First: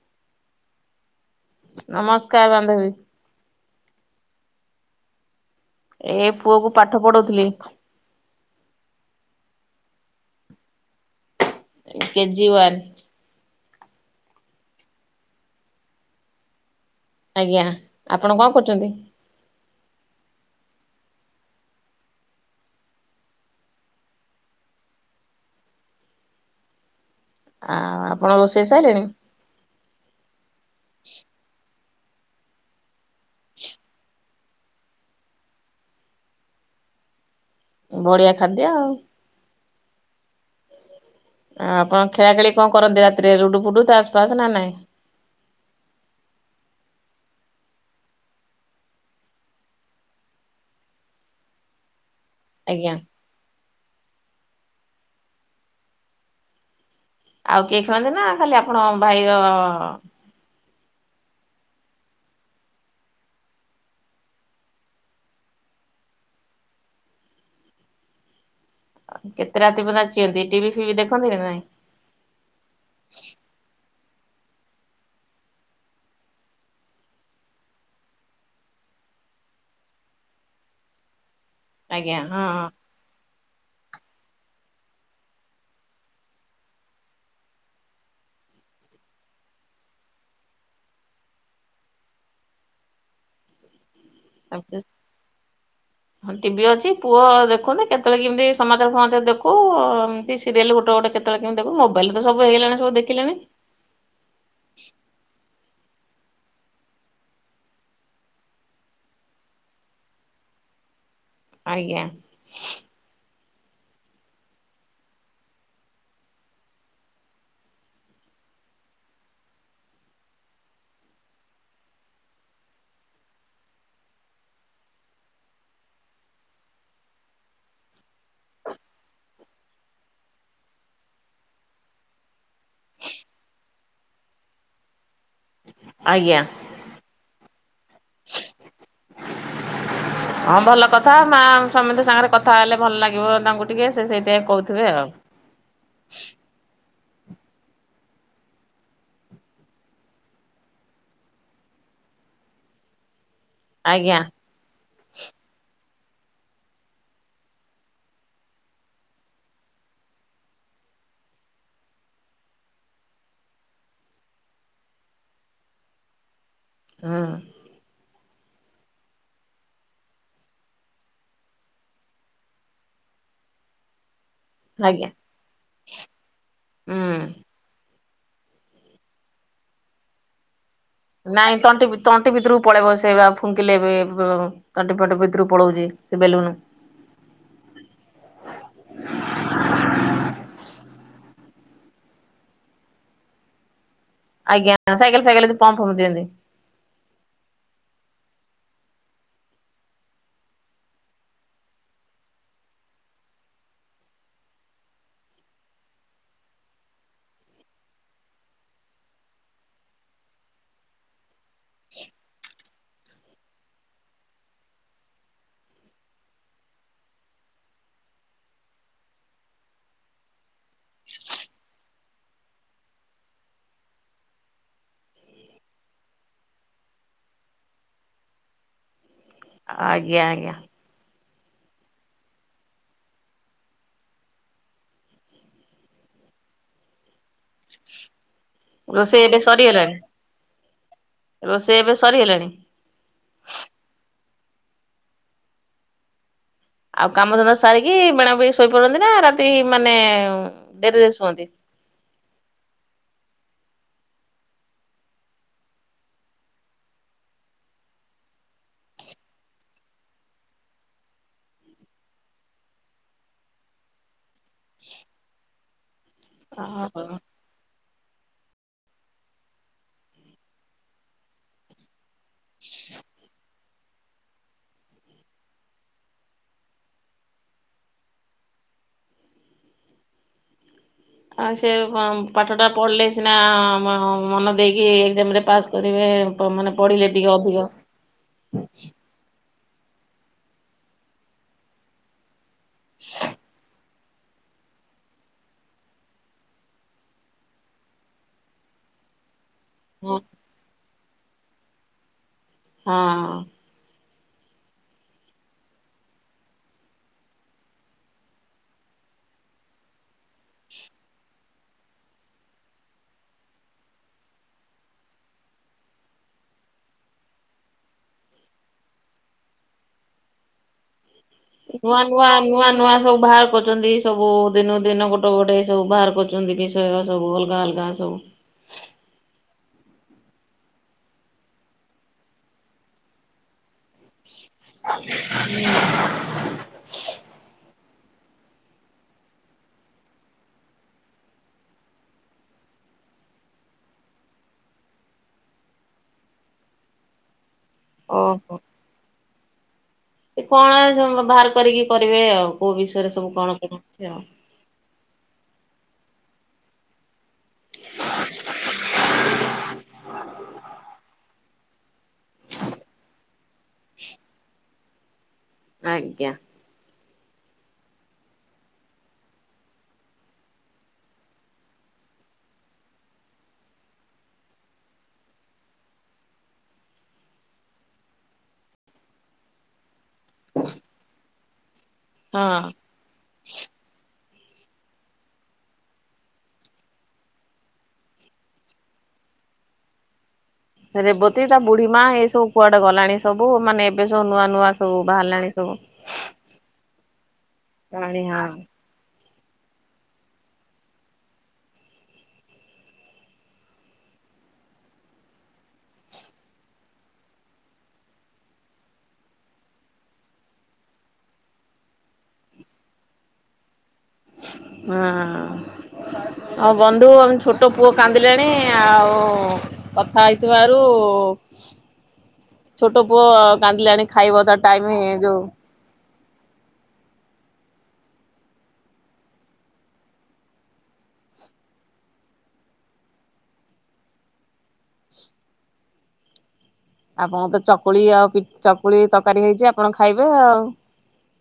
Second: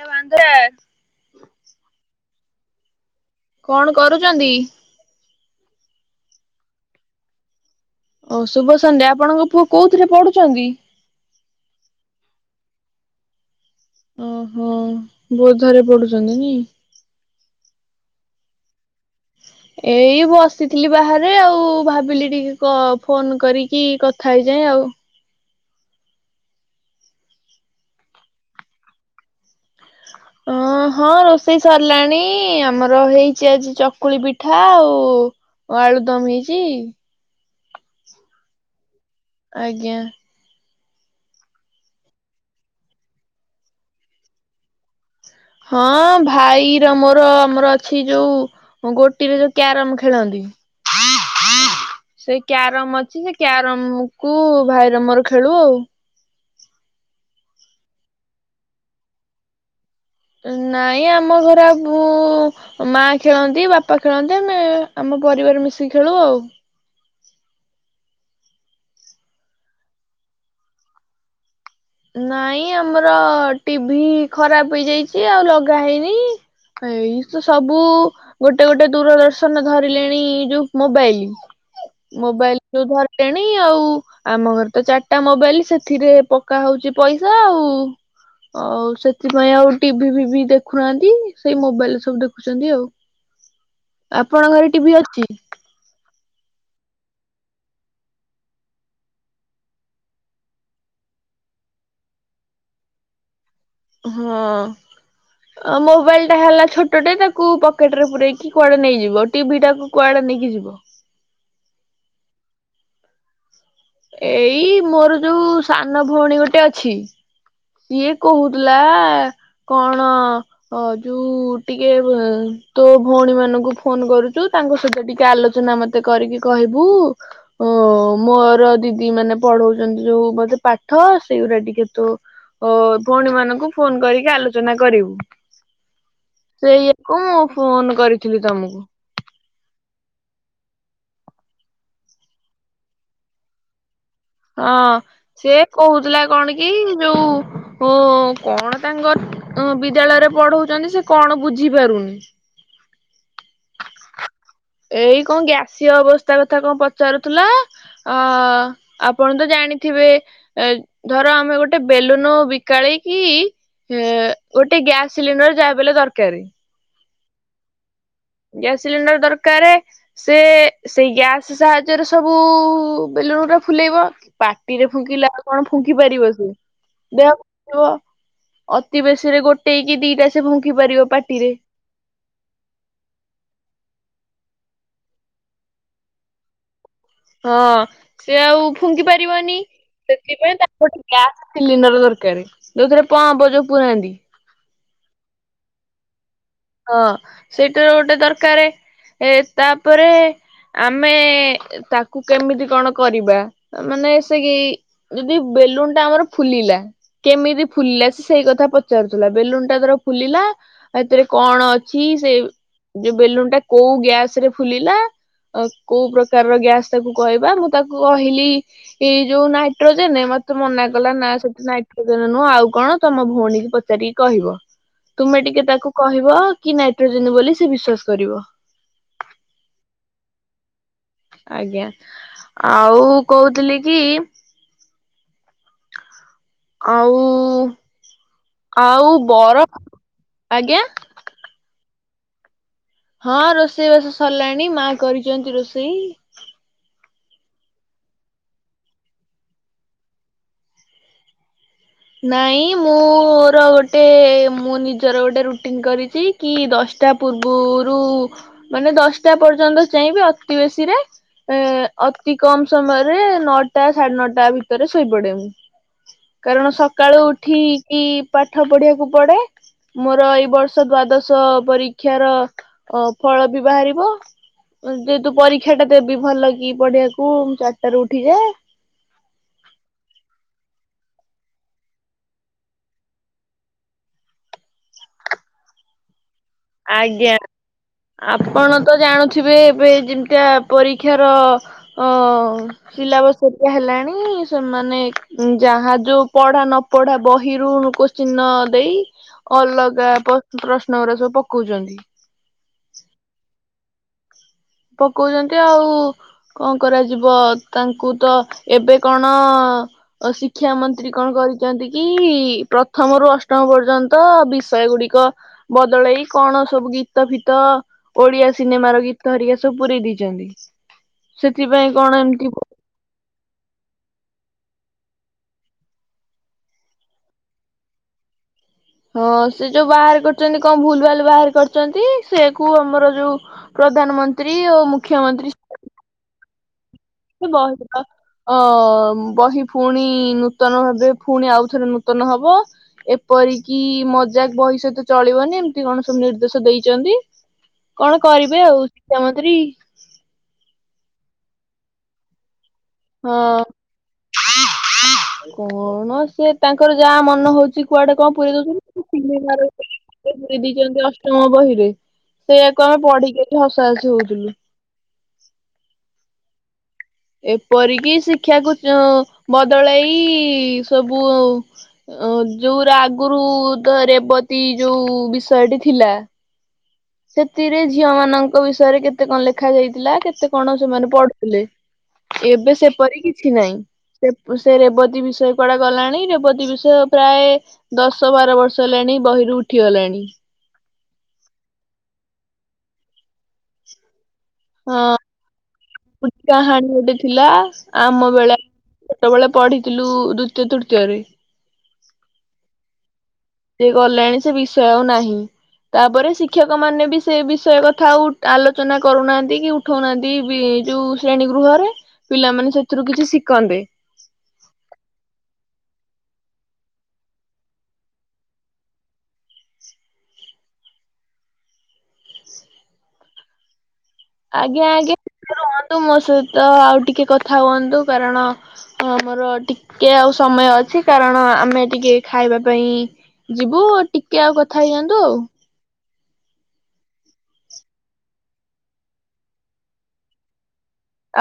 ଏ ବାଙ୍ଗୁରା ନମସ୍କାର ବାନ୍ଧବୀ। କଣ କରୁଛନ୍ତି? ଏ ପୁଅ କୁ ପାଠ ପଢଉଥିଲି। ଓ ଶୁଭ ସନ୍ଧ୍ୟା। ଆପଣଙ୍କ ପୁଅ କୋଉଥିରେ ପଢୁଛନ୍ତି? KG one. ଓହୋ ବୋଧରେ ପଢୁଛନ୍ତି ନାଇଁ। ଆଜ୍ଞା ଆପଣ କଣ କରୁଛନ୍ତି? ଏଇ ବସିଥିଲି ବାହାରେ ଆଉ ଭାବିଲି ଟିକେ କ ଫୋନ କରିକି କଥା ହେଇଯାଏଁ ଆଉ। ଆଉ ଆପଣ ରୋଷେଇ ସାଇଲେଣି? ଅ ହଁ ରୋଷେଇ ସରିଲାଣି ଆମର ହେଇଛି ଆଜି ଚକୁଳି ପି ଠା ଆଉ ଆଳୁଦମ ହେଇଛି। ବଢିଆ ଖାଦ୍ୟ ଆଉ। ଆଜ୍ଞା। ଆଉ ଆପଣ ଖେଳା ଖେଳି କଣ କରନ୍ତି ରାତିରେ ଲୁଡୁ ଫୁଡୁ ତାସ୍ ଫାସ୍ ନା ନାଇଁ? ହଁ ଭାଇର ମୋର ଆମର ଅଛି ଯୋଉ ଗୋଟିରେ ଯୋଉ କ୍ୟାରମ ଖେଳନ୍ତି। [inaudible] ସେଇ ଆଜ୍ଞା କ୍ୟାରମ ଅଛି ସେ କ୍ୟାରମ କୁ ଭାଇର ମୋର ଖେଳୁ ଆଉ। ଆଉ କିଏ ଖେଳନ୍ତି ନା ଖାଲି ଆପଣ ଭାଇର ନାଇଁ ଆମ ଘର ଆଉ କୋଉ ମା ଖେଳନ୍ତି ବାପା ଖେଳନ୍ତି ଆମେ ଆମ ପରିବାର ମିଶିକି ଖେଳୁ ଆଉ। କେତେ ରାତି ପର୍ଯ୍ୟନ୍ତ ଚିଅନ୍ତି ଟିଭି ଫିଭି ଦେଖନ୍ତି ନା ନାଇଁ? ନାଇଁ ଆମର ଟିଭିି ଖରାପ ହେଇଯାଇଛି ଆଉ ଲଗା ହେଇନି। ଏଇ ତ ସବୁ। ଗୋଟେ ଗୋଟେ ଦୂରଦର୍ଶନ ଧରିଲେଣି ଯୋଉ ମୋବାଇଲ। ଆଜ୍ଞା ହଁ ମୋବାଇଲ ଯୋଉ ଧରିଲେଣି ଆଉ ଆମ ଘରେ ତ ଚାରିଟା ମୋବାଇଲ ସେଥିରେ ପ କା ହଉଛି ପଇସା ଆଉ। ଆଉ ସେଥିପାଇଁ ଆଉ ଟିଭି ଫିଭିି ଦେଖୁନାହାନ୍ତି। ସେଇ ମୋବାଇଲରେ ସବୁ ଦେଖୁଛନ୍ତି ଆଉ। [inaudible] ଆପଣଙ୍କ ଘରେ ହଁ। ଟିଭି ଅଛି? ହଁ ଟିଭି ଅଛି ପୁଅ ଦେଖୁନି କେତେବେଳେ କେମିତି ସମାଚାର ଫମାଚାର ଦେଖୁଉ-ଉ-ଉ କି ସିରିଏଲ ଗୋଟେ ଗୋଟେ କେତେବେଳେ କେମିତି ଦେଖୁ। ମୋବାଇଲରେ ତ ସବୁ ହେଇଗଲାଣି ସବୁ ଦେଖିଲେଣି। ହଁ। ଆ ମୋବାଇଲ ଟା ହେଲା ଛୋଟଟେ ତାକୁ ପକେଟ ରେ ପୁରେଇକି କୁଆଡେ ନେଇଯିବ। ଟିଭି ଟାକୁ କୁଆଡେ ନେଇକି ଯିବ? ଆଜ୍ଞା। ଏଇ ମୋର ଯୋଉ ସାନ ଭଉଣୀ ଗୋଟେ ଅଛି। ସିଏ କହୁଥିଲା କଣ ହ ଯୋଉ-ଉ-ଉ ଟିକେ ଅ ତୋ ଭଉଣୀ ମାନଙ୍କୁ ଫୋନ କରୁଛୁ। ତାଙ୍କ ସହିତ ଟିକେ ଆଲୋଚନା ମତ୍ ତେ କରିକି କହିବୁ ଓ-ଓ-ଓ ମୋର ଦିଦି ମାନେ ପଢଉଛନ୍ତି ଯୋଉ-ଉ-ଉ ବଧେ ପାଠ ସେଇଗୁରା ଟିକେ ତୋ ଓ-ଓ-ଓ ଭଉଣୀ ମାନଙ୍କୁ ଫୋନ କରିକି ଆଲୋଚନା କରିବୁ। ଆଜ୍ଞା। ସେଇଆକୁ ଫୋନ କରିଥିବି ତମକୁ। ହଁ ଭଲ କଥା ମା ସମସ୍ତେ ସାଙ୍ଗରେ କଥା ହେଲେ ଭଲ ଲାଗିବ ତାଙ୍କୁ ଟିକେ ସେ ସେଇଥିପାଇଁ କହୁଥିବେ ହଁ ଆଉ। ସେ କହୁଥିଲା କଣ କି ଯୋଉ ଉ-ଉ-ଉ-ଉ କଣ ତାଙ୍କର ତମ ବିଦ୍ୟାଳୟରେ ପଢଉଛନ୍ତି ସେ କଣ ବୁଝି ପାରୁନି। ଆଜ୍ଞା। ଏଇ କଣ ଗ୍ୟାସିଅ ଅବସ୍ଥା କଥା କଣ ପଚାରୁଥିଲା। ଅ-ଅ-ଅ ଆପଣ ତ ଜାଣିଥିବେ ଏ ଧର ଆମେ ଗୋଟେ ବେଲୁନ ବିକାଳି କିି ଏ-ଏ-ଏ ଗୋଟେ ଗ୍ୟାସ ସିଲିଣ୍ଡର ଯାହେଲେବି ଦରକାରେ। ହଁ। ଗ୍ୟାସ୍ ସିଲିଣ୍ଡର ଦରକାରେ। ସେ ସେଇ ଗ୍ୟାସ ସାହାଯ୍ୟରେ ସବୁ ବେଲୁଣ ଗୁଡା ଫୁଲେଇବ। ପାଟିରେ ଆଜ୍ଞା ଫୁଙ୍କିଲାକୁ କଣ ଫୁଙ୍କି ପାରିବ ସିଏ ହୁଁ। ଦେହ [unintelligible] ଅତି ବେଶୀରେ ଗୋଟେ କି ଦିଟା ସେ ଫୁଙ୍କି ପାରିବ ପାଟିରେ ନାଇଁ ତଣ୍ଟି ବି ତଣ୍ଟି ଭିତରକୁ ପଳେଇବ ସେ ବା ଫୁଙ୍କିଲେ ବେ-ବ-ତଣ୍ଟି ଫଣ୍ଟି ଭିତରୁକୁ ପଳଉଚି ସେ ବେଲୁନୁ। ହଁ ସେ ଆଉ ଫୁଙ୍କି ପାରିବନି। ସେଥିପାଇଁ ତାକୁ ଗୋଟେ ଗ୍ୟାସ୍ ସିଲିଣ୍ଡର ଦରକାରେ ଯଉଥିରେ ପମ୍ପ ଯଉ ପୁରାନ୍ତି। ଆଜ୍ଞା ସାଇକେଲ୍ ଫାଇକେଲ୍ ରେ ଯଉ ପମ୍ପ ଫମ୍ପ ଦିଅନ୍ତି। ହଁ ସେଇଟା ର ଗୋଟେ ଦରକାରେ ଏ ତାପରେ ଆମେ ତାକୁ କେମିତି କଣ କରିବା ମାନେ ସେ କି ଯଦି ବେଲୁନ୍ ଟା ଆମର ଫୁଲିଲା କେମିତି ଫୁଲିଲା ସେ ସେଇ କଥା ପଚାରୁଥିଲା ବେଲୁନ୍ ଟା ଧର ଫୁଲିଲା ଆଉ ଏଥିରେ କଣ ଅଛି ସେ ଯଉ ବେଲୁନ୍ ଟା କଉ ଗ୍ୟାସ୍ ରେ ଫୁଲିଲା ଅ- କଉ ପ୍ରକାରର ଗ୍ୟାସ୍ ତାକୁ କହିବା ମୁଁ ତାକୁ କହିଲି ଏଇ ଯଉ ନାଇଟ୍ରୋଜେନେ ମତେ ମନା କଲା ନା ସେଠି ନାଇଟ୍ରୋଜେନ୍ ନୁହେଁ ଆଉ କଣ ତମ ଭଉଣୀ କି ପଚ୍ ଚାରିକି କହିବ ତୁମେ ଟିକେ ତାକୁ କହିବ କି ନାଇଟ୍ରୋଜେନ୍ ବୋଲି ସେ ବିଶ୍ଵାସ କରିବ। ଆଜ୍ଞା -ଆଜ୍ଞା। ଆଜ୍ଞା ଆଉ କହୁଥିଲି କି ଆଉ- ଆଉ ରୋଷେଇ ଏବେ ବରଫ୍- ସରିଗଲାଣି? ଆଜ୍ଞା। ରୋଷେଇ ଏବେ ସରିଗଲାଣି? ହଁ ରୋଷେଇବାସ ସରିଲାଣି ମା କରିଚନ୍ତି ରୋଷେଇ। ଆଉ କାମଧନ୍ଦା ସାରିକି ବେଣାବି ଶୋଇପଡନ୍ତି ନା ରାତି ମାନେ ଡେରିରେ ଶୁଅନ୍ତି? ନାଇଁ ମୁଁର ଗୋଟେ ମୁଁ ନିଜର ଗୋଟେ ରୁଟିନ କରିଚି କି ଦଶଟା ପୂର୍ବୁରୁ ମାନେ ଦଶଟା ପର୍ଯ୍ୟନ୍ତ ଚେଇଁବେ ଅତି ବେଶୀରେ ଏ ଅତି କମ ସମୟରେ ନଅଟା ସାଢେ ନଅଟା ଭିତରେ ଶୋଇପଡେ ମୁଁ। [inaudible] କାରଣ ସକାଳୁ ଉଠିକି ପାଠ ପଢିବାକୁ ପଡେ। ମୋରୋ ଏଇ ବର୍ଷ ଦ୍ଵାଦଶ ପରୀକ୍ଷାର [inaudible] ଅ ଫଳ ବି ବାହାରିବ। ଯେହେତୁ ପରୀକ୍ଷା ଟା ଦେବି ଭଲ କି ପଢିବାକୁ ମୁଁ ଚାରିଟାରୁ ଉଠିଯାଏ। ଆଉ ସେ କଁ ପାଠଟା ପଢ଼ିଲେ ସିନା ମ ମନ ଦେଇକି ଏକ୍ସାମରେ ପାସ୍ କରିବେ। ମାନେ ପଢିଲେ ଟିକେ ଆଜ୍ଞା ଅଧିକ ଆପଣ ତ ଜାଣୁ ଥୁବେ ଏବେ ଯେମିତିଆ ପରୀକ୍ଷାର ଅଁ ସିଲାବସ ହେରିକା ହେଲାଣି। ସେମାନେ ଯାହା ଯୋଉ ପଢା ନ ପଢା ବହିରୁ କୋଶ୍ଚିନ ନଦେଇ ଅଲଗା ହଁ ପ୍ର ପ୍ରଶ୍ନ ଗୁରା ସବୁ ପକୋଉଚନ୍ତି। ହଁ। ପକୋଉଚନ୍ତି ଆଉ କଁ କରାଯିବ ତାଙ୍କୁ ତ ଏବେ କଣ ଶିକ୍ଷା ମନ୍ତ୍ରୀ କଣ କରିଛନ୍ତି କି ପ୍ରଥମରୁୁ ଅଷ୍ଟମ ପର୍ଯ୍ୟନ୍ତ ବିଷୟ ଗୁଡିକ ବଦଳେଇ କଣ ସବୁ ଗୀତ ଫିତ ଓଡିଆ ସିନେମାର ଗୀ ତ ହେରିକା ସବୁ ପୁରୀ ଦେଇଚନ୍ତି। ନୂଆ ନୂଆ ନୂଆ ନୂଆ ସବୁ ଭାରୁ କରୁଚନ୍ତି ସବୁ ଦିନୁକୁ ଦିନ ଗୋଟୋ ଗୋଟେ ସବୁ ବାହାର କରୁଚନ୍ତି ବିଷୟ ସବୁ ଅଲଗା ଅଲଗା ସବୁ ହଁ ସେ ଯୋଉ ବାହାର କରିଚନ୍ତି କଣ ଭୁଲ ଭାଲ ବାହାର କରିଚନ୍ତି ସେଇଆ କୁ ଆମର ଯୋଉ ପ୍ରଧାନମନ୍ତ୍ରୀ ଓ ମୁଖ୍ୟମନ୍ତ୍ରୀ [inaudible] [unintelligible] ଅଁ ବହି ଫୁଣି ନୂତନ ଭାବେ ଫୁଣି ଆଉଥରେ ନୂତନ ହବ। ଏପରିକି ମଜାକ୍ ବହି ସହିତ ଚଳିବନି ଏମିତି କଣ ସବୁ ନିର୍ଦ୍ଦେଶ ଦେଇଚନ୍ତି। [inaudible] କଣ ଓହୋ। କରିବେ ଆଉ ଶିକ୍ଷାମନ୍ତ୍ରୀ। ସେ କଣ [unintelligible] ବାହାର କରିକି କରିବେ ଆଉ କୋଉ ବିଷୟରେ ସବୁ କଣ ହଁ କଣ ଅଛି ଆଉ। କଣ ସିଏ ତାଙ୍କର ଯାହା ମ ନହୋଉଚି କୁଆଡେ କଁ ପୁରେଇ ଦୋଉ [unintelligible] ସିନେମାର ପୁରେଇ ଦେଇଚନ୍ତି ଅଷ୍ଟମ ବହିରେ। ସେଇଆକୁ ଆମେ ପଢିକି ଏଠି ହସାହସି ହୋଉଥୁଲୁ। ଆଜ୍ଞା। ଏପରିକି ଶିକ୍ଷାକୁ ଚୁ ବଦଳାଇ ସବୁ ଅଁ ଯୋଉରା ଆଗୁରୁ ତ ରେବତୀ ଯୋଉ ବିଷୟଟି ଥିଲା। ସେତିରେ ଝିଅ ମାନଙ୍କ ବିଷୟରେ କେତେ କଁ ଲେଖା ଯାଇଥିଲା କେତେ କଣ ସେମାନେ ପଢୁଥୁଲେ। ହଁ। ଏବେ ସେପରି କିଛି ନାଇଁ। ସେପ୍ ସେ ରେବତୀ ବିଷୟ କୁଆଡେ ଗଲାଣି ରେବତୀ ବିଷୟ ପ୍ରାଏ ଦଶ ବାର ବର୍ଷ ହେଲାଣି ବହିରୁ ଉଠିଗଲାଣି। ରେବତୀ ତା ବୁଢୀ ମା ଏଇ ସବୁ କୁଆଡେ ଗଲାଣି ସବୁ ମାନେ ଏବେ ସବୁ ନୂଆ ନୂଆ ସବୁ ବାହାରିଲାଣି ସବୁ। ହଁ କାହାଣୀ ଗୋଟେ ଥିଲା କହାଣୀ ଆମ ହଁ। ବେଳେ। ଛୋଟୋ ବୋଳେ ପଢିଥିଲୁ ଦୁତୀୟ ତୃତୀୟରେ। ସିଏ ଗଲାଣୀ ସେ ବିଷୟ ଆଉ ନାହିଁ। ତାପରେ ଶିକ୍ଷକ ମାନେ ବି ସେ ବିଷୟ କଥା ଆଉ ଉ ଆଲୋଚୋନା କରୁନାହାନ୍ତି କି ଉ ଠୋଉନାହାନ୍ତି ବି ଯୋଉ ଶ୍ରେଣୀ ଗୃହରେ ପିଲାମାନେ ସେଥିରୁ କିଛି ଶିକନ୍ତେ। ହଁ। ଆଉ ବନ୍ଧୁ ଆମ ଛୋଟୋ ପୁଅ କାନ୍ଦିଲାଣି ଆଉ କଥା ହେଇଥିବାରୁ ଛୋଟୋ ପୁଅ କାନ୍ଦିଲାଣି। ଖାଇବ ତା ଆଜ୍ଞା ଟାଇମି ଆଜ୍ଞା ଯୋଉ ରୁହନ୍ତୁ ମୋ ସହିତ ଆଉ ଟିକେ କଥା ହୁଅନ୍ତୁ କାରଣ ହଁ, ଆମର ଟିକେ ଆଉ ସମୟ ଅଛି, କାରଣ ଆମେ ଟିକେ ଖାଇବା ପାଇଁ ଯିବୁ, ଟିକେ ଆଉ କଥା ହେଇଯାଆନ୍ତୁ ଆଉ। ଆପଣଙ୍କ ତ ଚକୁଳି ଆଉ ଚକୁଳି ତରକାରୀ ହେଇଛି ଆପଣ ଖାଇବେ ଆଉ।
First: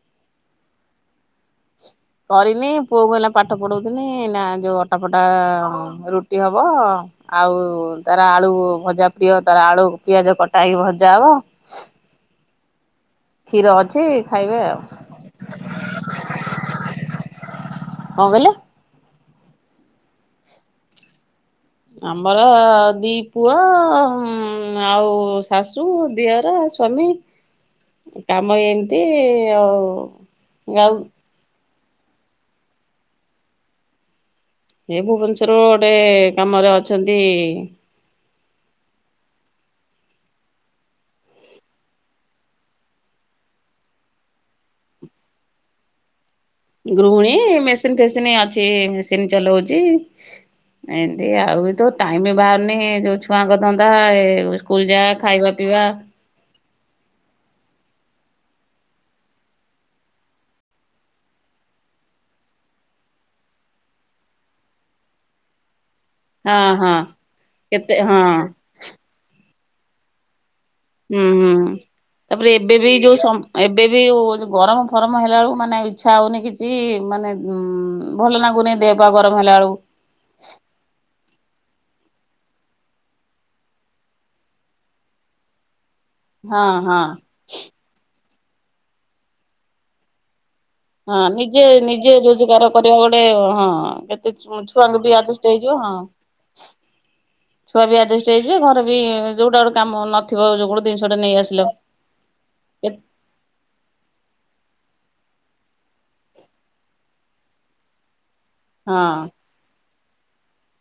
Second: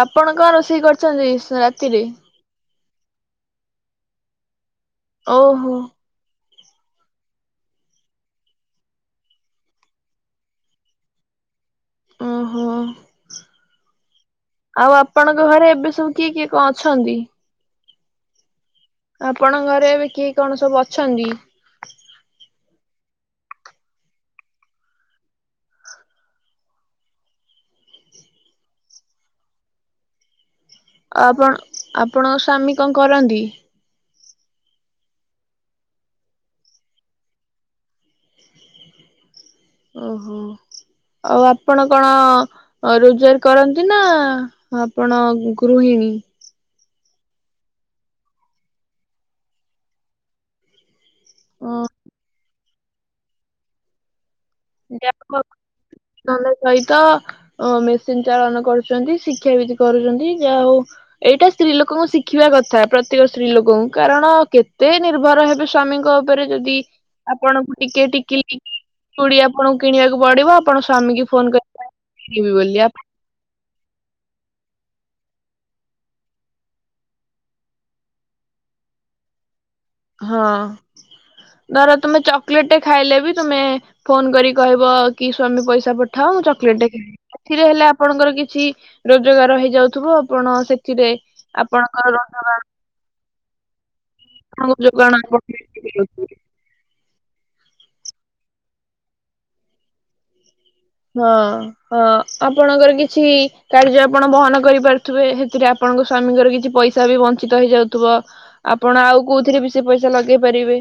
ଆପଣ କଣ ରୋଷେଇ କରିଛନ୍ତି ରାତିରେ? କରିନି, ପୁଅ କୁ ହେଲେ ପାଠ ପଢଉଥିନି, ନା ଯୋଉ ଅଟାଫଟା ଓହୋ ରୁଟି ହବ ଆଉ ତାର ଆଳୁ ଭଜା ପ୍ରିୟ, ତାର ଆଳୁ ପିଆଜ କଟା ହେଇକି ଭଜା ହବ। ଓହୋ କ୍ଷୀର ଅଛି ଖାଇବେ ଆଉ କଣ ଆପଣଙ୍କ ଘରେ ଏବେ ସବୁ କିଏ କିଏ କଣ ଅଛନ୍ତି? କଣ କହିଲେ? ଆପଣଙ୍କ ଘରେ ଏବେ କିଏ କଣ ସବୁ ଅଛନ୍ତି? ଆମର ଦି ପୁଅ ଆଉ ଶାଶୁ, ଦିଅର, ସ୍ଵାମୀ ତମ ଏମିତି ଆଉ ଯାଉ ଆପଣ, ଆପଣଙ୍କ ସ୍ୱାମୀ କଣ କରନ୍ତି? ଏ ଭୁବନେଶ୍ୱର ରୁ ଗୋଟେ କାମରେ ଅଛନ୍ତି। ଓହୋ, ଆଉ ଆପଣ କଣ? ରୋଜଗାର କରନ୍ତି ନା ଆପଣ ଗୃହିଣୀ? ଗୃହିଣୀ, ମେସିନ ଫେସିନ୍ ଅଛି ମେସିନ ଚଲଉଛି। ଏ ଆଉ ତ ଟାଇମ ବାହାରୁନି ଯୋଉ ଛୁଆଙ୍କ ଧନ୍ଦା, ସ୍କୁଲ ଯା ଖାଇବା ପିଇବା ନହେଲେ ସହିତ ମେସିନ ଚାଳନ କରୁଛନ୍ତି, ଶିକ୍ଷାବିତ କରୁଛନ୍ତି, ଯାହା ହଉ ଏଇଟା ସ୍ତ୍ରୀ ଲୋକଙ୍କୁ ଶିଖିବା କଥା, ପ୍ରତ୍ୟେକ ସ୍ତ୍ରୀ ଲୋକଙ୍କୁ, କାରଣ କେତେ ନିର୍ଭର ହେବେ ସ୍ଵାମୀଙ୍କ ଉପ ରେ ହଁ ଯଦି ହଁ ଆପଣଙ୍କୁ କେତେ ଟିକେ ହଁ ଟିକିଲି ଚୁଡି ଆପଣଙ୍କୁ କିଣିବାକୁ ପଡିବ? ଆପଣ ସ୍ଵାମୀ କି ହୁଁ ଫୋନ କରି ହୁଁ, କିଣିବି ତାପରେ ଏବେ ବୋଲି ବି ଯୋଉ ଏବେ ବି ଗରମ ଫରମ ହେଲାବେେଳକୁ ମାନେ ଇଛା ହେଉନି କିଛି, ମାନେ ଭଲ ଲାଗୁନି ଦେହ ପା, ଗରମ ହେଲା ବେଳକୁ ହଁ ଅ ଧର ତୁମେ ଚକୋଲେଟ ଖାଇଲେ ବି ତୁମେ ଫୋନ କରି କହିବ କି ସ୍ଵାମୀ ପଇସା ପ ମୁଁ ହଁ ଚକଲେଟ ଖି ହଁ। ସେଥିରେ ହେଲେ ଆପଣଙ୍କର କିଛି ରୋଜଗାର ହେଇଯାଉଥିବ, ଆପଣ ସେ ହଁ ନିଜେ, ନିଜେ ରୋଜଗାର କରିବା ଗୋଟେ ହଁ କେତେ ଆପଣଙ୍କୁ ଛୁଆଙ୍କୁ ବି ଯୋଗାଣ ହଁ ଆଜେଷ୍ଟ ହେଇଯିବ, ହଁ ଛୁଆ ବି ଆଡଜଷ୍ଟ ହେଇଯିବେ, ଘରେ ବି ଯୋଉଟା ଗୋଟେ କାମ ନଥିବ, ଗୋଟେ ଜିନିଷଟେ ନେଇଆସିଲ। ହଁ ଆପଣଙ୍କର କିଛି କାର୍ଯ୍ୟ ଆପଣ ବହନ କରିପାରୁଥିବେ, ସେଥିରେ ଆପଣଙ୍କ ସ୍ଵାମୀଙ୍କର କିଛି ପଇସା ପଇସା ବି ବଂଞ୍ଚିତ ହେଇଯାଉଥିବ, ହଁ ଆପଣ ଆଉ କୋଉଥିରେ ବି ସେ ପଇସା ଲଗେଇ ପାରିବେ।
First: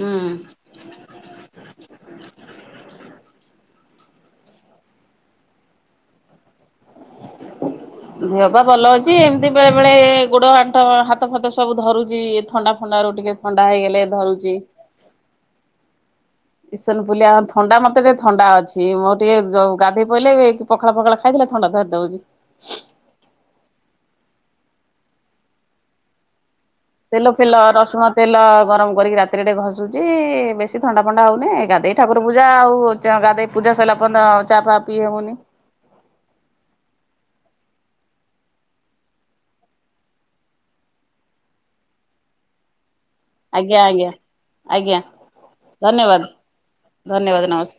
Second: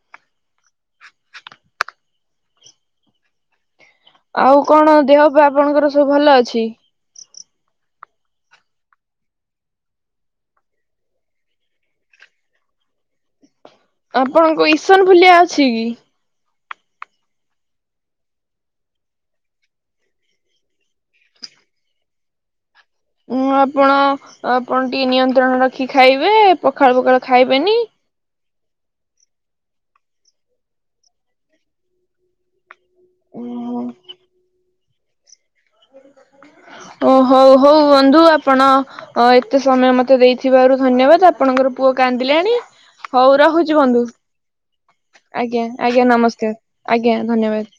ହୁଁ ଉ ଆଉ କଣ ଦେହ ଆପଣଙ୍କର ସବୁ ଭଲ ଅଛି? [unintelligible] ଦେହ ପା ଭଲ ଅଛି, ଏମିତି ବେଳେ ବେଳେ ଗୋଡ ଆଣ୍ଠ ହାତ ଫାତ ସବୁ ଧରୁଛି ଥଣ୍ଡା ଥଣ୍ଡାରୁ ଟିକେ ଥଣ୍ଡା ହେଇଗଲେ। ଧରୁଛି। ଆପଣଙ୍କ ଇସନ ଫୁଲିଆ ଅଛି କି? ଇସନ ପୁଲିଆ ଥଣ୍ଡା ମତେ ଟିକେ ଥଣ୍ଡା ଅଛି, ମୋର ଟିକେ ଗାଧୋଇ ପଇଲେ ପଖାଳ ଫଖାଳ ଖାଇଦେଲେ, ଥଣ୍ଡା ଧରି ଦଉଛି। ଉଁ ଆପଣ, ଆପଣ ଟିକେ ନିୟନ୍ତ୍ରଣ ରଖି ଖାଇବେ, ପଖାଳ ପଖାଳ ତେଲ ଫେଲ ଖାଇବେନି। ରସୁଣ ତେଲ ଗରମ କରିକି ରାତିରେଟେ ଘଷୁଛି, ବେଶୀ ଥଣ୍ଡା ଫଣ୍ଡା ହଉନି, ଗାଧୋଇକି ଠାକୁର ପୂଜା ଆଉ ଗାଧୋଇ ପୂଜା ସରିଲା ପରେ ଚା ପା ପିଇ ହେବନି। ଓ ହଉ ହଉ ବନ୍ଧୁ ଆପଣ ଅ ଏତେ ସମୟ ମତେ ଦେଇଥିବାରୁ ଧନ୍ୟବାଦ, ଆପଣଙ୍କର ପୁଅ କାନ୍ଦିଲାଣି ହଉ ରହୁଛି ଆଜ୍ଞା ବନ୍ଧୁ। ଆଜ୍ଞା ଆଜ୍ଞା ଆଜ୍ଞା ଆଜ୍ଞା ଧନ୍ୟବାଦ ନମସ୍କାର, ଆଜ୍ଞା ଧନ୍ୟବାଦ।